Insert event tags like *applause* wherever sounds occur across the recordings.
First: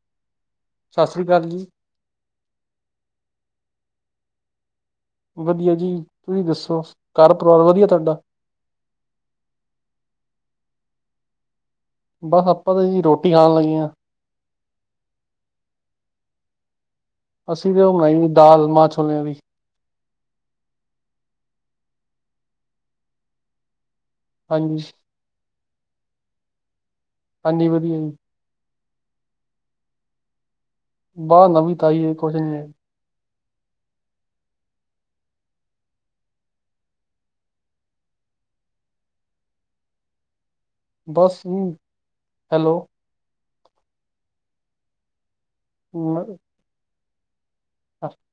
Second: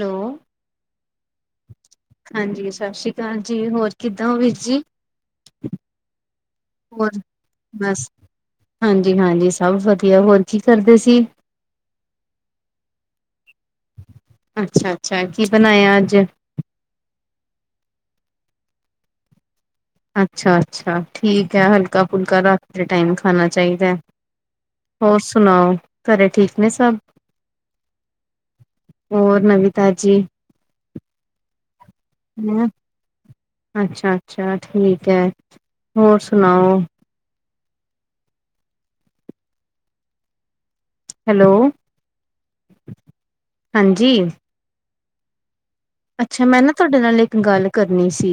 Hello ਸਤਿ ਸ਼੍ਰੀ ਅਕਾਲ ਜੀ ਹਾਂਜੀ, ਸਤਿ ਸ੍ਰੀ ਅਕਾਲ ਜੀ ਹੋਰ ਕਿੱਦਾਂ ਹੋ ਵੀਰ ਜੀ ਵਧੀਆ ਜੀ, ਤੁਸੀਂ ਦੱਸੋ ਹੋਰ ਘਰ ਪਰਿਵਾਰ ਵਧੀਆ ਬਸ ਤੁਹਾਡਾ ਹਾਂਜੀ, ਹਾਂਜੀ ਸਭ ਵਧੀਆ ਹੋਰ ਕੀ ਕਰਦੇ ਸੀ? ਬਸ ਆਪਾਂ ਤਾਂ ਜੀ ਰੋਟੀ ਖਾਣ ਲਗੇ ਆ ਅੱਛਾ, ਅੱਛਾ ਕੀ ਬਣਾਇਆ ਅੱਜ ਅਸੀਂ ਤੇ ਉਹ ਬਣਾਈ ਦਾਲ ਮਾਹ ਛੋਲਿਆਂ ਦੀ ਅੱਛਾ, ਅੱਛਾ ਠੀਕ ਐ ਹਲਕਾ ਫੁਲਕਾ ਰਾਤ ਦੇ ਟਾਈਮ ਖਾਣਾ ਚਾਹੀਦੇ ਹਾਂਜੀ ਹੋਰ ਸੁਣਾਓ ਘਰੇ ਠੀਕ ਨੇ ਸਭ ਹਾਂਜੀ ਵਧੀਆ ਜੀ ਹੋਰ ਨਵੀਂ ਤਾਜੀ ਬਸ ਨਵੀ ਤਾਜੀ ਐ ਅੱਛਾ, ਅੱਛਾ ਠੀਕ ਐ ਹੋਰ ਸੁਣਾਓ? ਬਸ ਹੈਲੋ ਹੂੰ, ਹੈਲੋ ਹਾਂਜੀ ਅੱਛਾ ਮੈਂ ਨਾ ਤੁਹਾਡੇ ਨਾਲ ਇੱਕ ਗੱਲ ਕਰਨੀ ਸੀ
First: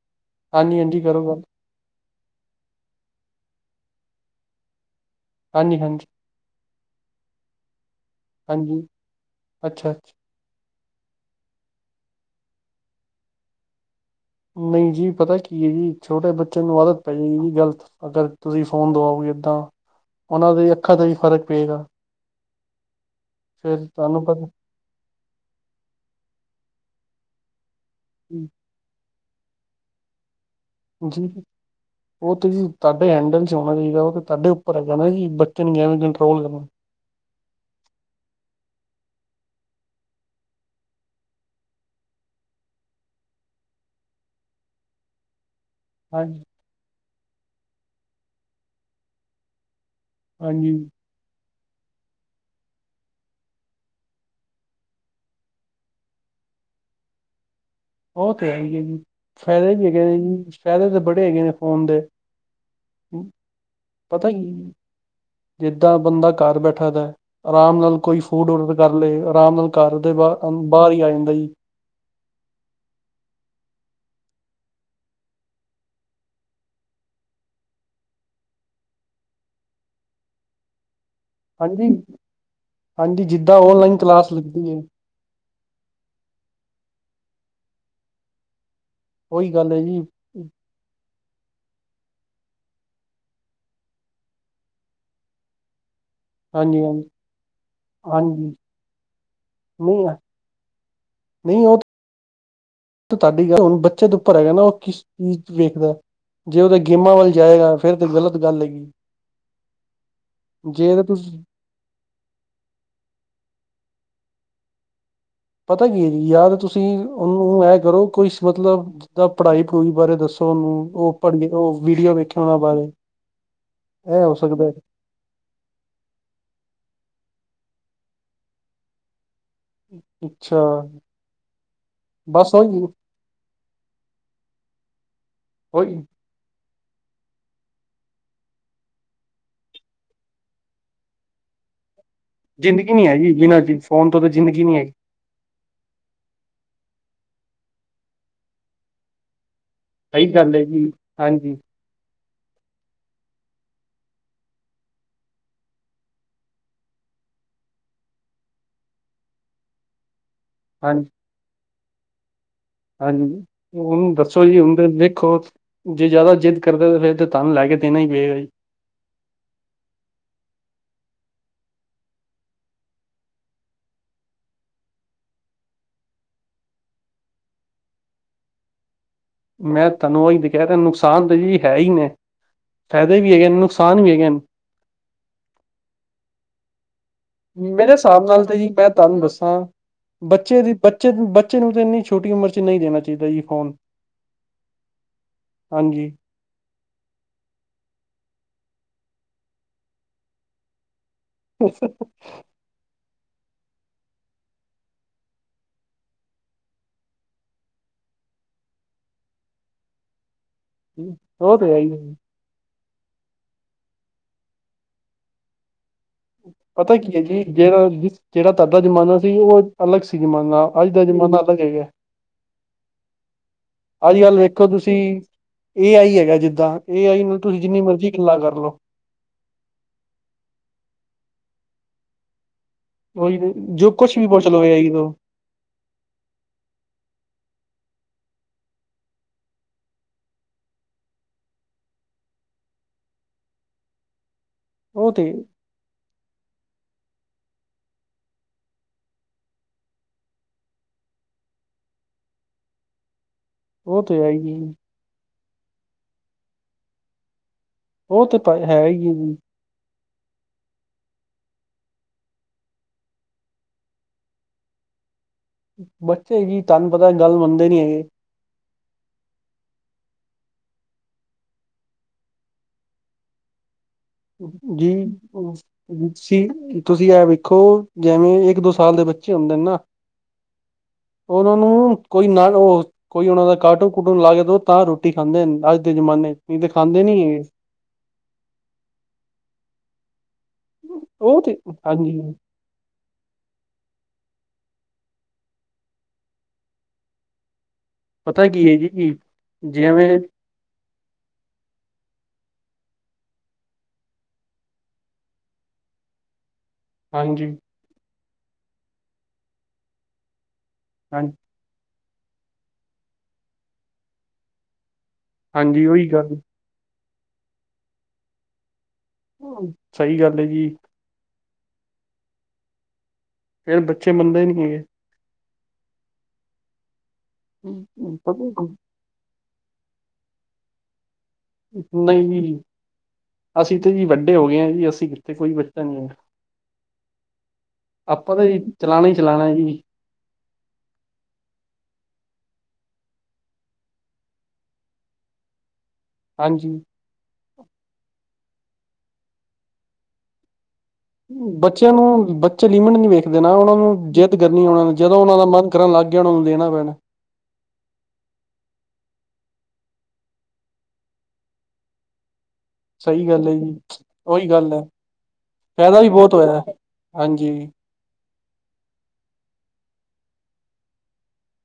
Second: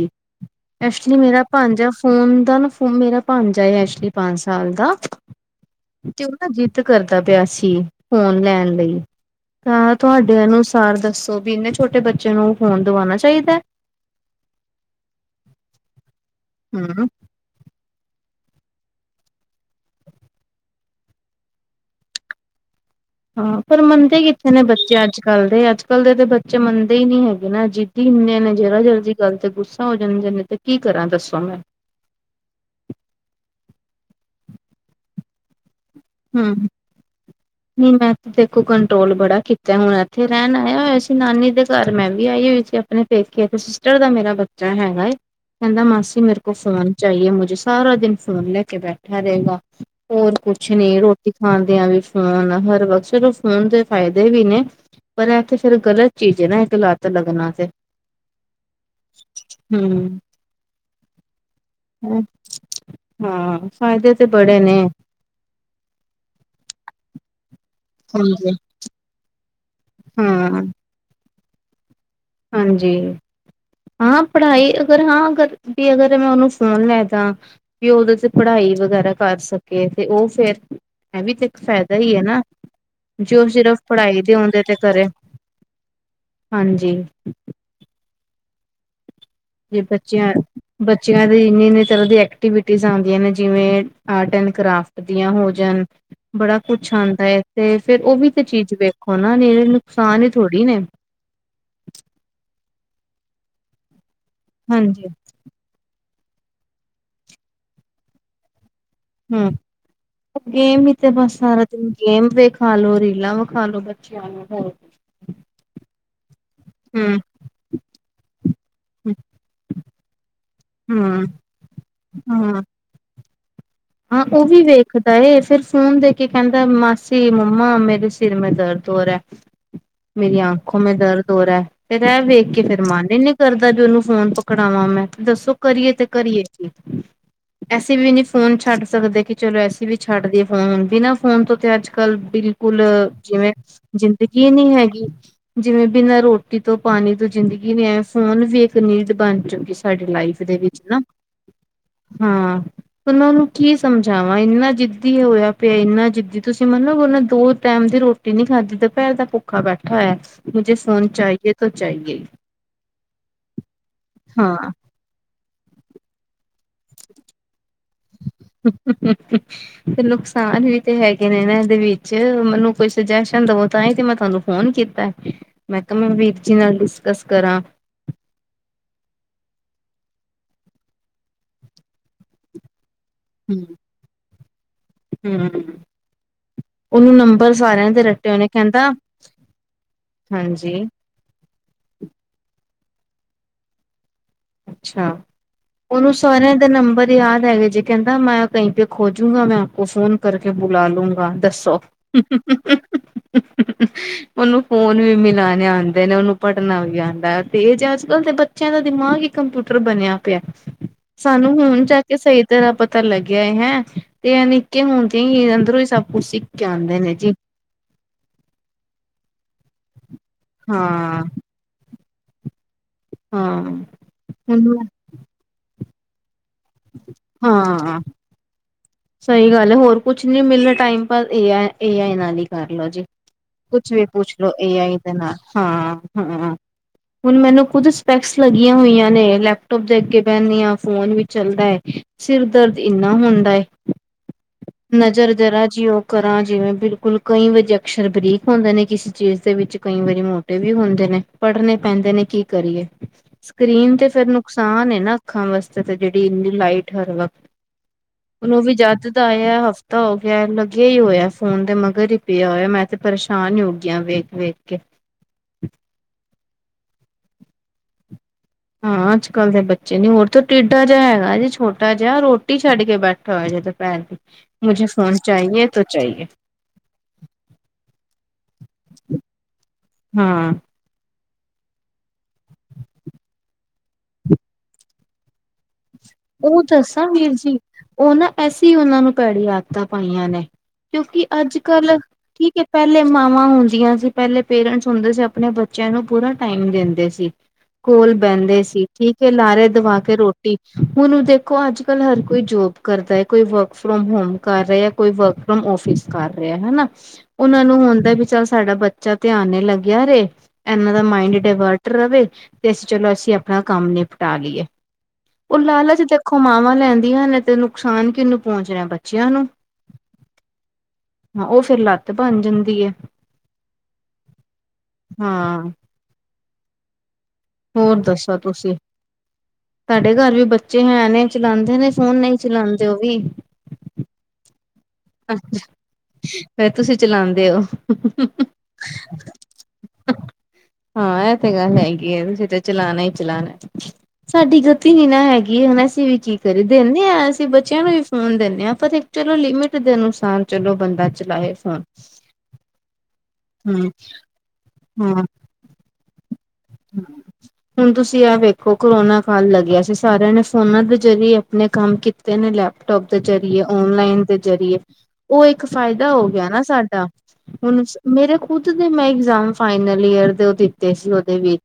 ਹਾਂਜੀ ਹਾਂਜੀ ਐਕਚੁਲੀ ਕਰੋ ਗੱਲ ਮੇਰਾ ਭਾਣਜਾ ਉਨ ਦਾ ਨਾ ਫੋਨ ਮੇਰਾ ਭਾਂਜਾ ਹੈ ਐਕਚੁਲੀ ਪੰਜ ਸਾਲ ਦਾ ਹਾਂਜੀ, ਹਾਂਜੀ ਉਹ ਨਾ ਜਿੱਦ ਕਰਦਾ ਪਿਆ ਸੀ ਫੋਨ ਲੈਣ ਹਾਂਜੀ ਲਈ ਅੱਛਾ ਤਾਂ ਅੱਛਾ ਤੁਹਾਡੇ ਅਨੁਸਾਰ ਦੱਸੋ ਵੀ ਇਹਨੇ ਛੋਟੇ ਬੱਚੇ ਨੂੰ ਫੋਨ ਦਵਾਣਾ ਚਾਈਦੇ ਨਹੀਂ ਜੀ ਪਤਾ ਕੀ ਐ ਜੀ ਛੋਟੇ ਬੱਚੇ ਨੂੰ ਆਦਤ ਹੂੰ। ਪੈ ਜੇਗੀ ਜੀ ਗ਼ਲਤ ਅਗਰ ਤੁਸੀਂ ਫ਼ੋਨ ਦਵਾਓਗੇ ਐਦਾ ਉਹਨਾਂ ਦੇ ਅੱਖਾਂ ਤੇ ਵੀ ਫ਼ਰਕ ਪਏਗਾ ਹਾਂ ਪਰ ਫਿਰ ਮੰਨਦੇ ਤੁਹਾਨੂੰ ਪਤਾ ਕਿੱਥੇ ਨੇ ਬੱਚੇ ਅੱਜ ਕੱਲ੍ਹ ਦੇ ਅੱਜ ਕੱਲ੍ਹ ਦੇ ਤਾਂ ਬੱਚੇ ਮੰਨਦੇ ਹੀ ਨੀ ਹੈਗੇ ਨਾ ਜਿ *unintelligible* ਜਰਾ ਜ਼ਰਾ ਜੀ ਗੱਲ ਤੇ ਗੁੱਸਾ ਹੋ ਜਾਂਦੀਆਂ ਨੇ ਤੇ ਕੀ ਕਰਾਂ ਜੀ ਦੱਸੋ ਮੈਂ। ਉਹ ਤੇ ਤੁਹਾਡੇ ਹੈਂਡਲ ਚ ਹੋਣਾ ਚਾਹੀਦਾ ਉਹ ਤੇ ਤੁਹਾਡੇ ਉੱਪਰ ਹੈਗਾ ਨਾ ਜੀ ਬੱਚੇ ਨੂੰ ਕੇਵੇ ਹੂੰ ਨਹੀਂ ਮੈਂ ਤੇ ਦੇਖੋ ਕੰਟਰੋਲ ਬੜਾ ਕੀਤਾ ਹੁਣ ਇੱਥੇ ਰਹਿਣ ਆਇਆ ਹੋਇਆ ਸੀ ਨਾਨੀ ਦੇ ਘਰ ਮੈਂ ਵੀ ਆਈ ਹੋਈ ਸੀ ਅ ਆਪਣੇ ਪੇਕੇ ਤੇ ਸਿਸਟਰ ਦਾ ਮੇਰਾ ਬੱਚਾ ਹੈਗਾ ਏ ਕਹਿੰਦਾ ਮਾਸੀ ਮੇਰੇ ਹਾਂਜੀ ਕੋ ਫੋਨ ਚਾਹੀਏ ਮੁਝੇ ਸਾਰਾ ਦਿਨ ਫ਼ੋਨ ਲੈ ਕੇ ਬੈਠਾ ਰਹੇਗਾ ਹੋਰ ਕੁ ਹਾਂਜੀ ਰੋਟੀ ਖਾਣ ਦਿਆਂ ਵੀ ਫੋਨ ਹਰ ਵਕਤ ਚਲੋ ਫੋਨ ਦੇ ਫ਼ਾਇਦੇ ਵੀ ਨੇ ਪਰ ਇੱਥੇ ਫੇਰ ਗ਼ਲਤ ਚੀਜ਼ ਹੈ ਨਾ ਇੱਕ ਲੱਤ ਲੱਗਣਾ ਤੇ। ਉਹ ਤਾਂ ਹੈਗੇ ਹੈ ਜੀ ਫਾਇਦੇ ਵੀ ਹੈਗੇ ਨੇ ਹੂੰ ਜੀ ਫਾਇਦੇ ਤਾਂ ਬੜੇ ਹੈਗੇ ਨੇ ਫੋਨ ਦੇ। ਹਾਂ ਫਾਇਦੇ ਤੇ ਪਤਾ ਬੜੇ ਕੀ ਨੇ। ਜਿੱਦਾਂ ਬੰਦਾ ਘਰ ਬੈਠਾ ਦਾ ਐ ਆਰਾਮ ਨਾਲ ਕੋਈ ਫੂਡ ਹਾਂਜੀ ਔਡਰ ਕਰ ਲਏ ਆਰਾਮ ਨਾਲ ਘਰ ਦੇ ਬਾਹਰ- ਹਾਂ ਬਾਹਰ ਹੀ ਆ ਜਾਂਦਾ ਜੀ। ਹਾਂਜੀ। ਹਾਂ ਪੜ੍ਹਾਈ ਅਗਰ ਹਾਂ ਅਗਰ ਬੀ ਅਗਰ ਮੈਂ ਉਹਨੂੰ ਫੋਨ ਲੈ ਦਾ ਵੀ ਉਦੇ ਤੇ ਪੜ੍ਹਾਈ ਵਗੈਰਾ ਕਰ ਸਕੇ ਤੇ ਉਹ ਫਿਰ ਇਹ ਵੀ ਤੇ ਇੱਕ ਹਾਂਜੀ ਫਾਇਦਾ ਹੀ ਹੈ ਨਾ ਹਾਂਜੀ ਜੇ ਉਹ ਜਿੱਦਾਂ ਸਿਰਫ ਔਨਲਾਈਨ ਪੜ੍ਹਾਈ ਕਲਾਸ ਦੇ ਆਉਂਦੇ ਲੱਗਦੀ ਤੇ ਹੈ ਕਰੇ। ਹਾਂਜੀ। ਉਹੀ ਗੱਲ ਹੈ ਜੇ ਜੀ ਬੱਚਿਆਂ ਬੱਚਿਆਂ ਦੀ ਇੰਨੀ -ਇੰਨੀ ਤਰ੍ਹਾਂ ਦੀ ਐਕਟੀਵਿਟੀਜ ਆਂਦੀਆ ਨੇ ਜਿਵੇਂ ਆਰਟ ਐਂਡ ਕਰਾਫ ਵਧੀਆਂ ਹੋ ਜਾਣ ਬੜਾ ਕੁਝ ਹਾਂਜੀ ਹਾਂਜੀ ਆਂਦਾ ਐ ਤੇ ਫੇਰ ਉਹ ਵੀ ਤੇ ਹਾਂਜੀ ਚੀਜ਼ ਵੇਖੋ ਨਾ ਨੇ ਨਹੀਂ ਨੁਕਸਾਨ ਹੀ ਥੋੜ੍ਹੀ ਨੇ। ਨਹੀਂ ਉਹ ਤੇ ਤੁਹਾਡੀ ਗੱਲ ਹੁਣ ਬੱਚੇ ਦੇ ਉੱਪਰ ਹੈਗਾ ਨਾ ਉਹ ਕਿਸ ਹਾਂਜੀ ਚੀਜ਼ ਵੇਖਦਾ। ਜੇ ਉਹਦੇ ਗੇਮਾਂ ਵੱਲ ਜਾਏਗਾ ਫੇਰ ਤੇ ਗਲਤ ਗੱਲ ਹੈਗੀ। ਹੂ ਗੇਮ ਈ ਜੇ ਤਾਂ ਤੇ ਬਸ ਤੁਸੀਂ ਸਾਰਾ ਗੇਮ ਵਿਖਾਲੋ ਰੀਲਾਂ ਵਿਖਾਲੋ ਬੱਚਿਆਂ ਨੂੰ ਹੋਰ ਪਤਾ ਕੀ ਹੈ ਜੀ ਯਾ ਤੁਸੀਂ ਹਮ ਉਹਨੂੰ ਐ ਕਰੋ ਕੋਈ ਸ ਮਤਲਬ ਤਾ ਪੜ੍ਹਾਈ ਪੜੂਈ ਬਾਰੇ ਦੱਸੋ ਉਹਨੂੰ ਉਹ ਹਮ ਪੜ੍ਹ ਉਹ ਵੀਡੀਓ ਵੇਖਿਆ ਉਹਨਾਂ ਹਾਂ ਬਾਰੇ। ਇਹ ਹਾਂ ਹੋ ਉਹ ਵੀ ਸਕਦਾ ਵੇਖਦੇ ਤਾਂਏ ਫਿਰ ਫੋਨ ਦੇ ਕੇ ਕਹਿੰਦਾ ਮਾਸੀ ਮੰਮਾ ਮੇਰੇ ਸਿਰ ਮੈਂ ਦਰਦ ਹੋ ਰਿਹਾ। ਮੇਰੀ ਅੱਛਾ ਆਂਖੋ ਮੈਂ ਦਰਦ ਹੋ ਰਿਹਾ ਹੈ। ਫੇਰ ਇਹ ਵੇਖ ਬਸ ਕੇ ਫੇਰ ਉਹੀ ਮਨ ਹੀ ਨੀ ਕਰਦਾ ਬੀ ਉਹਨੂੰ ਫੋਨ ਪਕੜਾਵਾਂ ਮੈਂ ਦੱਸੋ ਕਰੀਏ ਉਹੀ ਤੇ ਕਰੀਏ ਐਸੇ ਵੀ ਨਹੀਂ ਫੋਨ ਚ ਛੱਡ ਸਕਦੇ ਕਿ ਚਲੋ ਐਸੀ ਵੀ ਛੱਡ ਦੇਏ ਫੋਨ ਬਿਨਾਂ ਫੋਨ ਤੋਂ ਤੇ ਅੱਜ- ਕੱਲ ਬਿਲਕੁਲ ਜ਼ਿੰਦਗੀ ਨੀ ਹੈਗੀ ਜਿਵੇਂ ਬਿਨਾਂ ਫੋਨ ਤੋਂ ਤਾਂ ਜ਼ਿੰਦਗੀ ਨਹੀ ਨੀ ਹੈਗੀ। ਜਿਵੇਂ ਬਿਨਾਂ ਰੋਟੀ ਤੋਂ ਪਾਣੀ ਤੋਂ ਜ਼ਿੰਦਗੀ ਨੀ ਐ ਫੋਨ ਵੀ ਇੱਕ ਨੀਡ ਬਣ ਚੁੱਕੀ ਸੀ। ਸਾਡੀ ਸਹੀ ਲਾਈਫ ਗੱਲ ਦੇ ਹੈ ਵਿੱਚ ਜੀ ਨਾ ਹਾਂਜੀ ਹਾਂ ਉਹਨਾਂ ਨੂੰ ਕੀ ਸਮਝਾਵਾਂ ਇੰਨਾ ਜਿੱਦੀ ਹੋਇਆ ਪਿਆ ਇੰਨਾ ਜਿੱਦੀ ਤੁਸੀਂ ਮੰਨੋਗੇ ਉਹਨਾ ਦੋ ਟਾਈਮ ਦੀ ਰੋਟ ਟੀ ਨਹੀਂ ਖਾਧੀ ਦੁਪਹਿਰ ਦਾ ਭੁੱਖਾ ਬੈਠਾ ਹੋਇਆ ਮੁਝੇ ਫੋਨ ਹਾਂਜੀ ਚਾਹੀਏ ਤੋ ਚਾਹੀਏ ਹੀ। ਹਾਂਜੀ, ਉਹਨੂੰ ਦੱਸੋ ਜੀ ਹੁਣ ਦੇਖੋ ਜੇ ਜ਼ਿਆਦਾ ਜਿੱਦ ਕਰਦਾ ਤਾਂ ਫੇਰ ਤਾਂ ਤੁਹਾਨੂੰ ਲੈ ਕੇ ਦੇਣਾ ਹੀ ਪਏਗਾ ਜੀ। ਹਮਮ *inaudible* ਤੇ ਨੁਕਸਾਨ ਵੀ ਤੇ ਹੈਗੇ ਨੇ ਇਹਨਾਂ ਇਹਦੇ ਵਿੱਚ ਮੈਨੂੰ ਕੋਈ ਸੁਜੈਸ਼ਨ ਦਵੋ ਤਾਂ ਹੀ ਤੇ ਮੈਂ ਤੁਹਾਨੂੰ ਫੋਨ ਕੀਤਾ ਮੈਂ ਕਿਹਾ ਮੈਂ ਵੀਰ ਜੀ ਨਾਲ ਡਿਸਕਸ ਕਰਾਂ। ਮੈਂ ਤੁਹਾਨੂੰ ਉਹੀ ਕੇਹ ਰਹਿਆ ਨੁਕਸਾਨ ਤਾਂ ਜੀ ਹੈ ਹੀ ਨੇ ਫ਼ਾਇਦੇ ਵੀ ਹੈਗੇ ਨੇ ਨੁਕਸਾਨ ਵੀ ਹੈਗੇ ਨੇ। ਹੂ- ਹੂ ਉਹਨੂੰ ਨਮ ਮੇਰੇ ਹਿਸਾਬ ਨਾਲ ਤੇ ਜੀ ਮੈਂ ਤੁਹਾਨੂੰ ਦੱਸਾਂ ਬੱਚੇ ਦੀ ਹਾਂਜੀ ਬੱਚ ਬੱਚੇ -ਬੱਚੇ ਨੂੰ ਤਾਂ ਇੰਨੀ ਛੋਟੀ ਉਮਰ ਚ ਨਹੀਂ ਦੇਣਾ ਚਾਹੀਦਾ ਜੀ ਫੋਨ। ਅੱਛਾ ਹਾਂਜੀ ਉਹਨੂੰ ਸਾਰਿਆਂ ਦੇ ਨੰਬਰ ਯਾਦ ਹੈਗਾ ਜੇ ਕਹਿੰਦਾ ਮੈਂ ਕਹੀ ਪੇ ਖੋਜੂਗਾ ਮੈਂ ਆਪ ਕੋ ਫੋਨ ਕਰਕੇ ਬੁਲਾ ਲੂੰਗਾ। ਦੱਸੋ। ਉਹਨੂੰ ਫੋਨ ਵੀ ਮਿਲਾਣੇ ਆਂਦਾ ਐ ਨ ਉਹ ਨੂੰ ਪੜ੍ਹਨਾ ਵੀ ਆਂਦਾ ਐ ਤੇਜ ਐ ਅੱਜ- ਕੱਲ ਦੇ ਬੱਚਿਆਂ ਦਾ ਦਿਮਾਗ ਕੰਪਿਊਟਰ ਬਨਿਆ ਪੇਐ, ਸਾਨੂੰ ਉਹ ਤੇ ਹੈ ਹੁਨ ਹੀ ਹੈ ਜਾ ਜੀ। ਕੇ ਸਹੀ। ਤੇਰਾ ਪਤਾ ਲੱਗਿਐ ਹੈਂ, ਤੇ ਐ ਨਿੱਕੇ ਹੁੰਦੇ ਈ ਅੰਦਰੋਂ ਈ ਸੱਬ। ਪਤਾ ਕੀ ਐ ਜੀ, ਜੇੜਾ ਜਿਸ, ਜੇੜਾ ਤਾਡਾ ਜ਼ਮਾਨਾ ਸੀ ਓਹ ਅਲੱਗ ਸੀ ਜ਼ਮਾਨਾ, ਅੱਜ ਦਾ ਹਾਂ ਜ਼ਮਾਨਾ ਅਲੱਗ ਹੈਗਾ। ਹਾਂ। ਅੱਜ ਕੱਲ੍ਹ ਵੇਖੋ ਹੁਣ ਤੁਸੀਂ ਏ, ਆਈ, ਹੈਗਾ। ਜਿੱਦਾਂ ਏ, ਆਈ, ਨੂੰ ਤੁਸੀਂ ਜਿੰਨੀ ਹਾਂ ਮਰਜ਼ੀ ਗੱਲਾ ਕਰ ਲੋ। ਸਹੀ ਗੱਲ ਐ, ਹੋਰ ਕੁਛ ਨੀ ਮਿਲਨਾ ਟਾਈਮ ਪਰਏ ਐ, ਏ, ਆਈ, ਨਾਲ ਈ। ਕਰਲੋ ਜੀ, ਉਹੀ ਜੋ ਕੁੱਛ ਵੀ ਕੁਛ ਪੁੱਛ ਲੋੋ ਲਓ ਏ, ਆਈ, ਤੋਂ ਦੇ ਨਾਲ। ਹਾਂ, ਹਾਂ। ਹੁਨ ਮੈਨੂੰ ਕੁੱਝ ਸਪੈਕਸ ਲੱਗੀਆਂ ਹੋਈਆਂ ਨੇ। ਲੈਪਟੋਪ ਦੇ ਅੱਗੇ ਬਹਿੰਨੀ ਆ, ਫੋਨ ਵੀ ਚੱਲਦੈ। ਸਿਰ ਦਰਦ ਇੰਨਾ ਹੁੰਦਾ ਏ। ਉਹ ਨਜ਼ਰ ਤੇ ਜਰਾ ਜੀ, ਉਹ ਕਰਾਂ ਜਿਵੇਂ ਬਿਲਕੁਲ ਕਈ ਵਾਰੀ ਅਕਸ਼ਰ ਬਰੀਕ ਹੁੰਦੇ ਨੇ ਕਿਸੇ ਚੀਜ਼ ਦੇ ਵਿੱਚ, ਕਈ ਵਾਰੀ ਮੋ ਟੇ ਵੀ ਹੁੰਦੇ ਨੇ, ਪੜ੍ਹਨੇ ਪੈਂਦੇ ਨੇ, ਕੀ ਕਰੀਏ? ਸਕਰੀਨ ਉਹ ਤੇ ਫੇਰ ਹੈ ਹੀ ਹੈ ਜੀ। ਨੁਕਸਾਨ ਏ ਨਾ ਅੱਖਾਂ ਵਾਸਤੇ, ਤੇ ਜੇਹੜੀ ਇੰਨੀ ਲਾਈਟ ਹਰ ਵਕਤ ਉਹ ਤੇ ਪ ਉਨੂੰ ਵੀ ਹੈ ਜੱਦ ਹੀ ਹੈ ਦਾ ਜੀ ਆਇਆ, ਹਫ ਹਫਤਾਂ ਹੋ ਗਿਆ, ਲੱਗਿਆ ਈ ਹੋਇਐ ਫੋਨ ਦੇ ਮਗਰ ਈ ਪੇਆ ਹੋਇਐ, ਮੈਂ ਤੇ ਪਰੇਸ਼ਾਨ ਈ ਹੋਗਿਆ, ਵੇਖ- ਵੇਖ ਕੇ। ਬੱਚੇ ਹੈਗੇ, ਤੁਹੰਨ ਪਤੈ ਗੱਲ ਮੰਨਦੇ ਨੀ ਹੈਗੇ। ਹਾਂ, ਅੱਜ ਕੱਲ ਦੇ ਬੱਚੇ ਨੀ, ਹੋਰ ਤਾਂ ਟਿਡਾ ਜੇਆ ਹੈਗਾ ਜੇ, ਛੋਟਾ ਜੇਆ, ਰੋਟੀ ਛੱਡ ਕੇ ਬੈਠਾ। ਧੋਏ ਜੇ ਤੇ ਪੈਰ *unintelligible* ਜੀ ਸੀ। ਤੁਸੀਂ ਐ ਵੇਖੋ, ਜੈਵੇਂ ਇੱਕ ਦੋ- ਸਾਲ ਦੇ ਬੱਚੇ ਹੁੰਦੇ ਨਾ। ਹਾਂ। ਓਨਾਂ ਨੂੰ ਕੋਈ ਨਾਲ ਹੋਰ ਕੋਈ ਓਨਾਂ ਦਾ ਕਾਰਟੂਨ- ਕਾਰਟੂਨ ਲਾ ਕੇ ਦੋ ਤਾਂ ਰੋਟੀ ਖਾਂਦੇ ਨ, ਅੱਜ ਦੇ ਜਮਾਨੇ 'ਚ ਨਈ ਤਾਂ ਖਾਂਦੇ ਨੀ। ਓ ਨਾ, ਐਸੀ ਓਨਾਂ ਨੂੰ ਭੈੜੀ ਆਦਤਾਂ ਪਾਈਆਂ ਨੇ, ਕਿਉਂਕਿ ਉਹ ਤੇ ਅੱਜ -ਕੱਲ ਹਾਂਜੀ ਠੀਕ ਐ। ਪਹਿਲੇ ਮਾਵਾਂ ਹੁੰਦੀਆਂ ਸੀ, ਪਹਿਲੇ ਪੇਰੈਂਟਸ ਹੁੰਦੇ ਸੀ, ਅਪਨੇ ਬੱਚਿਆਂ ਨੂੰ ਪੂਰਾ ਟਾਈਮ ਦੇਂਦੇ ਸੀ। ਕੋਲ ਪਤਾ ਬਹਿੰਦੇ ਕੀ ਹੈ ਸੀ, ਜੀ ਠੀਕ ਏ ਲਾਰੇ ਦਵਾ ਕੇ ਜਿਵੇਂ ਰੋਟੀ ਹੁਨ ਦੇਖੋ, ਅੱਜ -ਕੱਲ ਹਰ ਕੋਈ ਜੋਬ ਕਰਦੈ, ਕੋਈ ਵਰਕ ਫਰੋਮ ਹੋਮ ਕਰ ਰੇਆ। ਕੋਈ ਵਰਕ ਫਰੋਮ ਔਫਿਸ ਕਰ ਰੇਆ, ਹੈਨਾ? ਹਾਂਜੀ ਓਨਾਂ ਨੂੰ ਹੁੰਦਾ ਬਈ, ਚੱਲ ਸਾਡਾ ਬੱਚਾ ਧਿਆਨੇ ਲੱਗਿਆ ਰੇ, ਏਨਾਂ ਦਾ ਹਾਂ ਮਾਇੰਡ ਡਾਇਵਰਟ ਰਵੇ, ਤੇ ਅਸੀਂ ਚਲੋ ਅਸੀਂ ਆਪਣਾ ਕੰਮ ਨਿਪਟਾ ਲਈਏ। ਉਹ ਹਾਂਜੀ ਲਾਲਚ ਉਹੀ ਗੱਲ ਦੇਖੋ, ਮਾਵਾਂ ਲੈਂਦੀਆਂ ਨੇ ਤੇ ਨੁਕਸਾਨ ਕਿਨੂੰ ਪਹੁੰਚਨੈ? ਬੱਚਿਆਂ ਨੂੰ। ਸਹੀ ਗੱਲ ਏ ਜੀ। ਹਾਂ, ਓ ਫਿਰ ਲੱਤ ਬਨ ਜਾਂਦੀ ਐ। ਫਿਰ ਬੱਚੇ ਮੰਨਦੇ ਨੀ ਹੈਗੇ। ਹਾਂ। ਹੋਰ ਦੱਸੋ ਤੁਸੀਂ, ਤੁਹਾਡੇ ਘਰ ਵੀ ਬੱਚੇ ਹੈ ਨੇ? ਚਲਾਂਦੇ ਨੇ ਫੋਨ, ਨਈ ਨਹੀਂ ਜੀ ਚਲਾਂਦੇ ਓ ਵੀ? ਅਸੀਂ ਤੇ ਜੀ ਵੱਡੇ ਹੋ ਗਏ ਆ ਜੀ, ਅਸੀਂ। ਤੇ ਕੋਈ ਬੱਚਾ ਨੀ ਐ, ਫੇਰ ਤੁਸੀਂ ਚਲਾਉਂਦੇ ਹੋ ਆਪਾਂ ਤੇ ਜੀ ਚਲਾਨੈ ਈ ਚਲਾਨੈ ਜੀ। ਹਾਂ, ਐ ਤੇ ਗੱਲ ਹੈਗੀ ਏ, ਤੁਸੀਂ ਤੇ ਚਲਾਨੈ ਈ ਚਲਾਨੈ। ਸਾਡੀ ਗਤੀ ਨੀ ਨਾ ਹੈਗੀ ਹੁਨ, ਅਸੀਂ ਵੀ ਕੀ ਕਰੀ ਹਾਂਜੀ। ਦੇਂਨੇ ਆ, ਅਸੀਂ ਬੱਚਿਆਂ ਨੂੰ ਵੀ ਫੋਨ ਦੇਂਨੇ ਆ, ਪਰ ਇੱਕ ਚਲੋ ਲਿਮਿਟ ਦੇ ਅਨੁਸਾਰ ਚਲੋ ਬੰਦਾ ਚਲਾਏ ਫੋਨ ਬੱਚਿਆਂ ਨੂੰ, ਬੱਚੇ ਲਿਮਿਟ ਨੀ ਵੇਖਦੇ ਨਾ ਓਨਾਂ ਹੂੰ ਨੂੰ ਜਿੱਦ ਕਰਨੀ, ਓਨਾਂ ਜਦੋਂ ਓਨਾਂ ਦਾ ਮਨ ਕਰਨ ਲਗ ਗਿਆ, ਉਨੂੰ ਦੇਨਾ ਪੈਨ। ਹਮ *inaudible* ਹੁਣ, ਤੁਸੀਂ ਆ ਵੇਖੋ, ਕਰੋਨਾ ਕਾਲ ਲੱਗਿਆ ਸੀ, ਸਾਰਿਆਂ ਨੇ ਫੋਨਾਂ ਦੇ ਜ਼ਰੀਏ, ਆਪਣੇ ਕੰਮ ਕੀਤੇ ਨੇ ਲੈਬ। ਲੈਪਟੋਪ ਦੇ ਸਹੀ ਗੱਲ ਹੈ ਜਰੀਏ, ਜੀ ਔਨਲਾਈਨ ਦੇ ਉਹੀ ਗੱਲ ਜਰੀਏ, ਹੈ ਉਹ ਇੱਕ ਵੀ ਫਾਇਦਾ ਹੋ ਬਹੁਤ ਗਿਆ ਨਾ, ਹੋਇਆ। ਸਾਡਾ ਹਾਂਜੀ, ਹੁਣ। ਮੇਰੇ ਖੁਦ ਦੇ, ਮੈਂ ਇਗਜ਼ਾਮ ਫਾਈਨਲ ਈਅਰ ਦੇ, ਉਹ ਦਿੱਤੇ ਸੀ ਉਹਦੇ ਵਿੱਚ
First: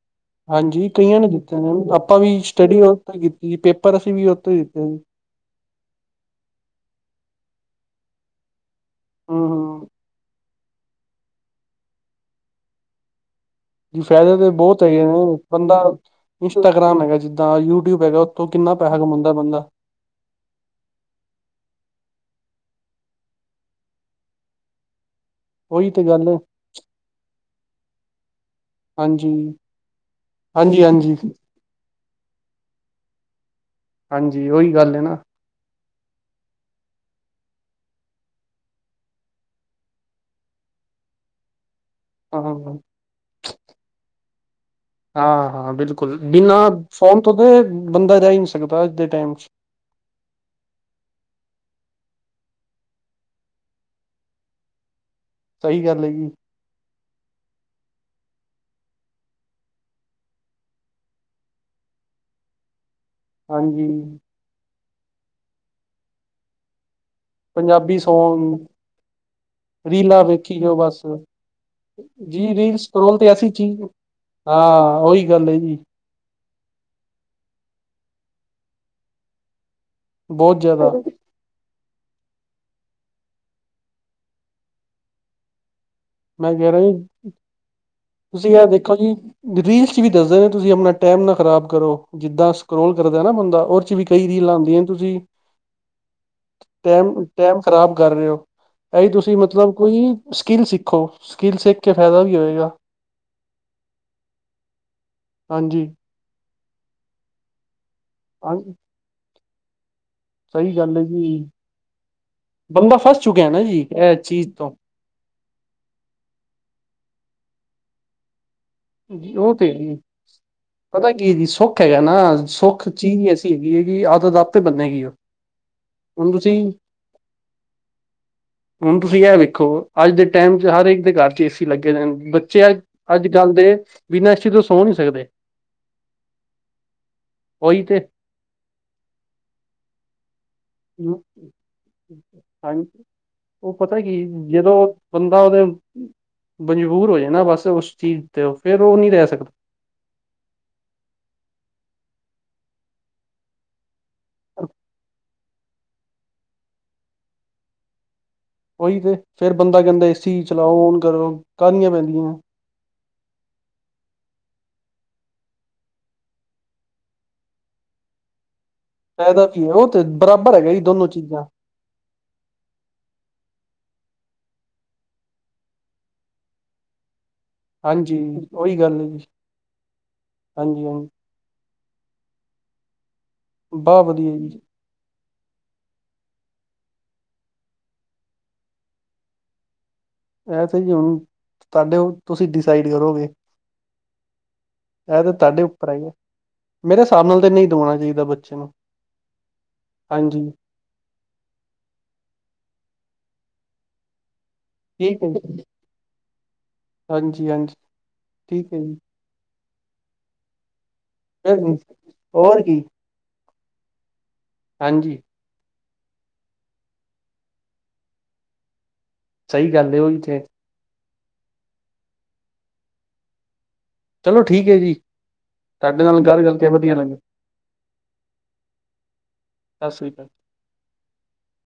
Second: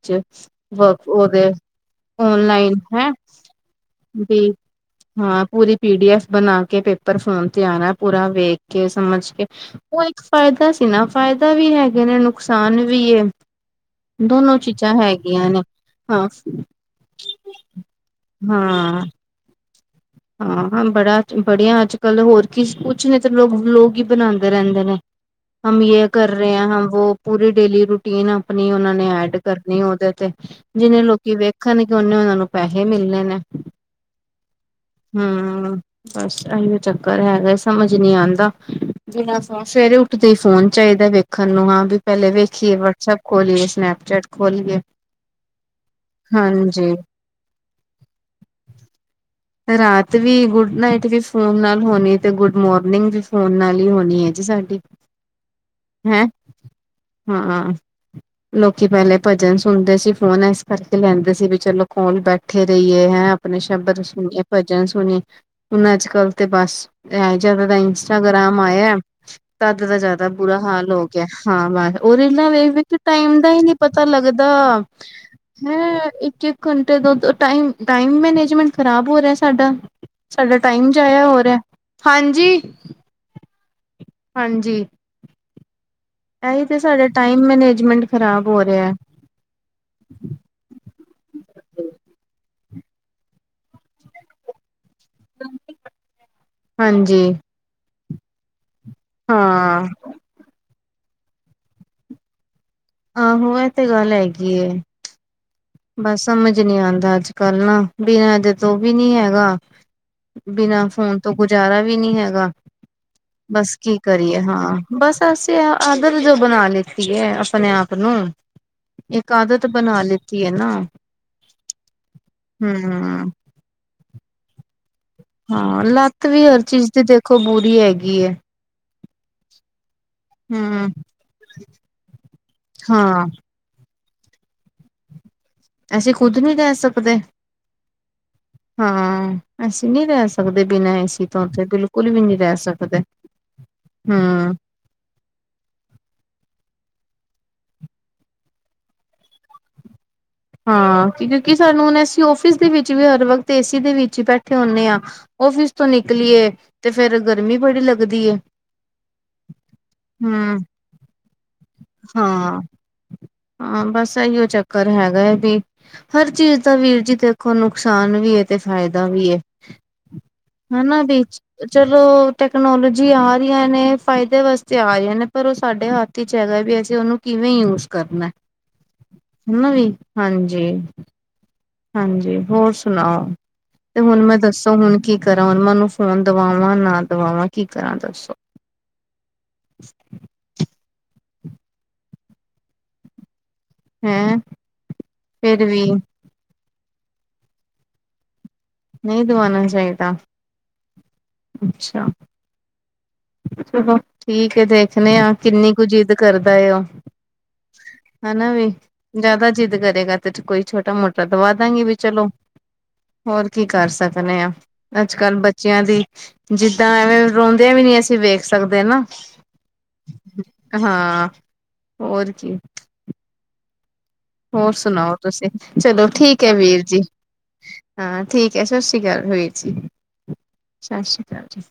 ਹਾਂਜੀ ਵਕ, ਕਈਆਂ ਨੇ ਉਹਦੇ ਦਿੱਤੇ ਨੇ ਆਪਾਂ ਵੀ ਓਨਲਾਈਨ ਸਟੱਡੀ ਹੈ ਉੱਥੇ ਕੀਤੀ ਜੀ ਪੇਪਰ ਅਸੀਂ ਵੀ। ਉੱਥੇ ਦਿੱਤੇ ਜੀ। ਹਾਂ ਪੂਰੀ ਪੀ ਡੀਐਫ ਬਣਾ ਕੇ, ਪੇਪਰ ਫੋਮ ਤੇ ਆਣਾ ਪੂਰਾ ਵੇਖ ਕੇ ਸਮਝ ਕੇ। ਹੂੰ, ਹੂੰ ਉਹ ਇੱਕ ਫਾਇਦਾ ਸੀ, ਨਾ ਫਾਇਦਾ ਵੀ ਹੈਗੇ ਨੇ, ਨੁਕਸਾਨ ਵੀ। ਜੀ ਫਾਇਦੇ ਤੇ ਦੋਨੋ ਬਹੁਤ। ਚੀਜ਼ਾਂ ਹੈਗੀਆਂ ਨੇ ਬੰਦਾ ਹਾਂ ਇੰਸਟਾਗ੍ਰਾਮ ਹੈਗਾ, ਜਿੱਦਾਂ ਯੂਟਿਊਬ ਹੈਗਾ, ਉੱਥੋਂ ਕਿੰਨਾ ਪੈਸਾ ਕਮਾਉਂਦਾ ਬੰਦਾ। ਹਾਂ- ਹਾਂ, ਬੜਾ ਬੜੀਆਂ, ਅੱਜ ਕੱਲ੍ਹ ਹੋਰ ਕੀ ਕੁਛ ਨੇ ਤਾਂ ਲੋਕ ਹੀ ਬਲਾਗ ਬਣਾਉਂਦੇ ਰਹਿੰਦੇ ਨੇ। ਹਮ ਉਹੀ ਤੇ ਯ ਗੱਲ ਕਰ ਹੈ। ਰਹੇ ਆ, ਹਮ ਪੂਰੀ ਡੇਲੀ ਰੂਟੀਨ, ਆਪਣੀ ਉਹਨਾਂ ਨੇ ਹਾਂਜੀ, ਐਡ ਕਰਨੀ ਉਹਦੇ ਤੇ। ਹਾਂਜੀ- ਜਿੰਨੇ ਹਾਂਜੀ। ਲੋਕੀ ਵੇਖਣ ਕਿ, ਉਹਨੇ ਉਹਨਾਂ ਨੂੰ ਪੈਸੇ ਮਿਲਣੇ ਨੇ। ਹਾਂਜੀ, ਉਹੀ ਗੱਲ ਨਾ। ਹਮ। ਬਸ ਇਹੀਓ, ਚੱਕਰ ਹੈਗਾ ਸਮਝ ਨੀ ਆਉਂਦਾ, ਜਿਹੜਾ ਸਵੇਰੇ ਉੱਠਦੇ ਫੋਨ ਚਾਹੀਦਾ ਵਖ। ਖਣ ਨੂੰ, ਹਾਂ ਵੀ ਪਹਿਲੇ ਹਾਂ। ਵੇਖੀਏ, ਵਟਸਐਪ ਖੋਲਲੀਏ ਸਨੈਪਚੈਟ ਖੋਲੀਏ। ਹਾਂ ਹਾਂ ਬਿਲਕੁਲ ਬਿਨਾਂ ਹਾਂਜੀ ਫੋਨ ਤੋਂ ਤੇ ਬੰਦਾ ਜਾ ਰਹਿ ਨਹੀਂ ਸਕਦਾ ਅੱਜ ਦੇ ਟਮ ਰਾਤ ਵੀ ਗੁੱਡ ਨਾਈਟ ਵੀ, ਫੋਨ ਨਾਲ ਹੋਣੀ ਤੇ, ਗੁੱਡ ਮੋਰਨਿੰਗ ਵੀ ਫੋਨ ਨਾਲ ਹੀ ਹੋਣੀ ਹੈ। ਸਾਡੀ। ਸਹੀ ਗੱਲ ਹੈ ਜੀ। ਹੂੰ। ਲੋਕੀ, ਪਹਿਲੇ ਭਜਨ ਸੁਣਦੇ ਸੀ, ਫੋਨ ਇਸ ਕਰਕੇ ਲੈਂਦੇ ਸੀ। ਵੀ ਚਲੋ ਕੋਲ ਬੈਠੇ ਰਹੀਏ ਹੈਂ। ਆਪਣੇ ਹਾਂਜੀ ਸ਼ਬਦ ਸੁਣੀਏ, ਭਜਨ ਸੁਣੀ ਹੁਣ ਅੱਜ ਕੱਲ੍ਹ ਤੇ ਬਸ। ਜਦ ਦਾ ਪੰਜਾਬੀ ਸੌਂਗ ਇੰਸਟਾਗ੍ਰਾਮ ਆਇਆ, ਤਦ ਦਾ ਰੀਲਾਂ ਜਿਆਦਾ ਵੇਖੀ ਬੁਰਾ ਜਾਓ ਹਾਲ ਬਸ ਹੋ ਗਿਆ। ਹਾਂ ਬਸ ਉਹ ਜੀ ਰੀਲਾਂ ਵੇਖ, ਰੀਲ ਵਖ ਸਕਰੋਲ ਤੇ ਟਾਈਮ ਐਸੀ ਦਾ ਹੀ ਨਹੀਂ ਚੀਜ਼ ਪਤਾ ਲੱਗਦਾ ਹਾਂ ਉਹੀ ਗੱਲ ਹੈ ਜੀ ਹੈਂ ਇੱਕ -ਇੱਕ। ਘੰਟੇ ਤੋਂ, ਟਮ ਟਾਈਮ ਮੈਨੇਜਮੈਂਟ ਖ਼ਰਾਬ ਹੋ ਰਿਹਾ, ਸਾਡਾ। ਸਾਡਾ ਬਹੁਤ ਟਾਈਮ ਜ਼ਿਆਦਾ ਜਾਇਆ ਹੋ ਰਿਹਾ ਹਾਂਜੀ। ਹਾਂਜੀ। ਮੈਂ, ਇਹੀ ਕਹਿ ਤੇ ਰਿਹਾ ਸਾਡਾ ਜੀ, ਟਾਈਮ ਮੈਨੇਜਮੈਂਟ ਖ਼ਰਾਬ ਤੁਸੀਂ ਹੋ ਇਹ ਰਿਹਾ ਦੇਖੋ ਜੀ। ਰੀਲ ਚ ਵੀ ਦੱਸਦੇ ਨੇ, ਤੁਸੀਂ ਆਪਣਾ ਟਾਈਮ ਨਾ ਖ਼ਰਾਬ ਕਰੋ ਜਿੱਦਾਂ। ਸਕਰੋਲ ਕਰਦਾ ਨਾ ਬੰਦਾ, ਉਹਦੇ ਚ ਵੀ ਕਈ ਰੀਲਾਂ ਆਉਂਦੀਆਂ। ਤੁਸੀਂ ਟੈਮ ਹਾਂਜੀ ਟੈਮ। ਖ਼ਰਾਬ ਕਰ ਰਹੇ ਹੋ, ਇ ਤੁਸੀਂ ਮਤਲਬ ਹਾਂ ਕੋਈ ਸਕਿੱਲ ਸੀ। ਦੇਖੋ, ਸਕਿੱਲ ਸਿੱਖ ਕੇ ਫਾਇਦਾ ਵੀ ਹੋਵੇਗਾ। ਆਹੋ, ਇਹ ਤੇ ਗੱਲ ਹੈਗੀ। ਹਾਂਜੀ। ਬਸ ਸਮਝ ਨੀ ਆਉਂਦਾ, ਅੱਜ ਕੱਲ ਨਾ ਬਿਨਾਂ ਇਜੇ ਹਾਂ ਤੋਂ ਵੀ ਨੀ ਹੈਗਾ। ਸਹੀ ਬਿਨਾਂ ਗੱਲ ਹੈ ਫੋਨ ਤੋਂ, ਜੀ ਗੁਜ਼ਾਰਾ ਵੀ ਨਹੀਂ ਹੈਗਾ ਬੰਦਾ ਫਸ ਚੁੱਕਿਆ ਨਾ ਬਸ ਜੀ ਕੀ ਇਹ ਕਰੀਏ ਚੀਜ਼ ਤੋਂ ਹਾਂ। ਬਸ ਅਸੀਂ ਆਦਤ ਜੋ ਬਣਾ ਲਤੀ ਹੈ, ਆਪਣੇ ਆਪ ਨੂੰ। ਇੱਕ ਜੀ ਉਹ ਆਦਤ ਤੇ ਜੀ ਬਣਾ ਲਤੀ। ਪਤਾ ਕੀ ਜੀ ਸੁੱਖ ਹੈਗਾ ਨਾ, ਸੁੱਖ ਹਮ ਚੀਜ਼ ਐਸੀ ਹੈਗੀ ਹੈਗੀ ਆਦਤ ਆਪ ਤੇ ਬੰਨੇਗੀ ਉਹ। ਹਾਂ ਲੱਤ ਹੁਣ ਵੀ, ਤੁਸੀਂ ਹਰ ਚੀਜ਼ ਦੀ, ਦੇਖੋ ਬੁਰੀ ਹੈਗੀ ਹੈ। ਹੁਣ ਤੁਸੀਂ, ਇਹ ਵੇਖੋ ਅੱਜ ਦੇ ਟਾਈਮ ਚ ਹਮ ਹਰੇਕ ਦੇ, ਘਰ ਚ ਏ ਸੀ ਲੱਗੇ ਨੇ। ਬੱਚੇ ਹਾਂ ਅੱਜ ਕੱਲ੍ਹ ਦੇ, ਬਿਨਾਂ ਏਸੀ ਤੋਂ ਸੋਂ ਨਹੀਂ ਸਕਦੇ। ਅਸੀਂ ਖੁੱਦ ਨਹੀਂ ਰਹਿ ਸਕਦੇ ਉਹੀ ਤੇ ਹਾਂ, ਅਸੀਂ ਨੀ ਰਹਿ ਸਕਦੇ। ਸਕਦੇ ਬਿਨਾਂ ਏਸੀ ਤੋਂ, ਤੇ ਬਿਲਕੁਲ ਵੀ ਨਹੀਂ ਰਹਿ ਹਾਂਜੀ ਸਕਦੇ, ਉਹ ਪਤਾ ਕੀ ਹੂੰ। ਜਦੋਂ ਬੰਦਾ ਉਹਦੇ ਮਜਬੂਰ ਹੋ ਜਾਂਦਾ ਨਾ ਬਸ ਉਸ ਚੀਜ਼ ਤੇ, ਉਹ ਫੇਰ ਉਹ ਨਹੀਂ ਰਹਿ ਸਕਦਾ। ਹਾਂ, ਕਿਉਂਕਿ ਸਾਨੂੰ ਹੁਣ ਅਸੀਂ ਔਫਿਸ ਦੇ ਵਿੱਚ ਵੀ ਹਰ ਵਕਤ ਏਸੀ ਦੇ ਵਿੱਚ ਈ ਬੈਠੇ ਹੁੰਨੇ ਆ। ਓਫਿਸ ਤੋਂ ਨਿਕਲੀਏ, ਤੇ ਫੇਰ ਗਰਮੀ ਬੜੀ ਲੱਗਦੀ ਏ। ਓਈ ਤੇ, ਫੇਰ ਬੰਦਾ ਕਹਿੰਦਾ ਏਸੀ ਚਲਾਓ, ਕਾਲੀਆਂ ਪੈਂਦੀਆਂ। ਹਾਂ ਹਾਂ, ਬਸ ਐਈਓ ਚੱਕਰ ਹੈ ਗਾ ਹੈ ਵੀ, ਹਰ ਚੀਜ਼ ਦਾ ਵੀਰ ਜੀ ਦੇਖੋ, ਨੁਕਸਾਨ ਵੀ ਏ ਤੇ ਫਾਇਦਾ ਵੀ ਏ। ਓ ਤੇ, ਬਰਾਬਰ ਹੈਗਾ ਜੀ ਦੋਨੋ ਚੀਜ਼ਾਂ। ਚਲੋ ਟੈਕਨੋਲੋਜੀ ਆ ਰਹੀਆਂ ਨੇ, ਫਾਇਦੇ ਵਾਸਤੇ ਆ ਰਹੀਆਂ ਨੇ, ਪਰ ਉਹ ਸਾਡੇ ਹੱਥ ਚਾਈਦਾ ਵੀ, ਅਸੀਂ ਉਹਨੂੰ ਕਿਵੇਂ ਯੂਜ ਹਾਂਜੀ ਕਰਨੈ? ਉਹੀ ਗੱਲ ਹੈ ਜੀ ਹਨਾ ਵੀ, ਹਾਂਜੀ। ਹਾਂਜੀ, ਹੋਰ ਸੁਣਾਓ? ਤੇ ਬਹੁਤ ਹੁਣ, ਮੈਂ ਵਧੀਆ ਜੀ ਦੱਸੋ ਹੁਣ ਕੀ ਕਰਾਂ, ਹਨਮਨ ਨੂੰ ਫੋਨ ਦਵਾਵਾਂ, ਨਾ ਦਵਾਵਾਂ ਕੀ ਕਰਾਂ ਦੱਸੋ? ਐਸੇ ਜੀ ਹੁਣ, ਤੁਹਾਡੇ, ਤੁਸੀਂ ਡਿਸਾਈਡ ਕਰੋਗੇ। ਹੈਂ ਐ ਤੇ ਤੁਹਾਡੇ ਫਿਰ ਵੀ ਉੱਪਰ ਹੈ, ਮੇਰੇ ਹਿਸਾਬ ਨਾਲ ਤੇ ਨਹੀਂ ਦਵਾਣਾ ਚਾਹੀਦਾ ਬੱਚੇ ਨੂੰ। ਨਹੀਂ ਦਵਾਣਾ ਚਾਹੀਦਾ, ਹਾਂਜੀ ਅੱਛਾ। ਚਲੋ ਠੀਕ ਏ, ਦੇਖ ਦੇਖਨੇ ਠੀਕ ਹੈ ਆ, ਜੀ ਕਿੰਨੀ ਕ ਜਿੱਦ ਕਰਦਾ ਆ ਏ, ਉਹ ਹਾਂਜੀ ਹਾਂਜੀ ਹਨਾ ਵੀ। ਠੀਕ ਹੈ ਜੀ ਜਿਆਦਾ ਜਿੱਦ ਕਰੇਗਾ, ਤੇ ਕੋਈ ਛੋਟਾ-ਮ੍ਹੋਟਾ ਦਵਾ ਫਿਰ ਦਾਂਗੇ ਵੀ ਚਲੋ। ਹੋਰ ਕੀ ਹੋਰ ਕੀ ਕਰ ਸਕਨੇ ਆਂ, ਹਾਂਜੀ ਅੱਜ-ਕੱਲ ਬੱਚਿਆਂ ਦੀ ਜਿੱਦਾਂ, ਐਵੇਂ, ਰੋਂਦਿਆਂ ਵੀ ਨੀ ਅਸੀ ਵੇਖ ਸਕਦੇ ਨਾ। ਸਹੀ ਗੱਲ ਏ, ਉਹ ਵੀ ਹਾਂ, ਹੋਰ ਕੀ। ਚਲੋ ਠੀਕ ਹੋਰ ਹੈ ਜੀ ਸੁਣਾਓ ਤੁਸੀਂ, ਤੁਹਾਡੇ ਚਲੋ ਨਾਲ ਗੱਲ ਠੀਕ ਏ ਕਰਕੇ ਵੀਰ ਵਧੀਆ ਜੀ। ਲੱਗੇ ਹਾਂ ਠੀਕ ਏ, ਸਤਿ ਸ਼੍ਰੀ ਅਕਾਲ‌ ਵੀਰ ਜੀ, ਸਤਿ ਸ੍ਰੀ ਅਕਾਲ ਸਤਿ ਸ੍ਰੀ ਅਕਾਲ ਜੀ।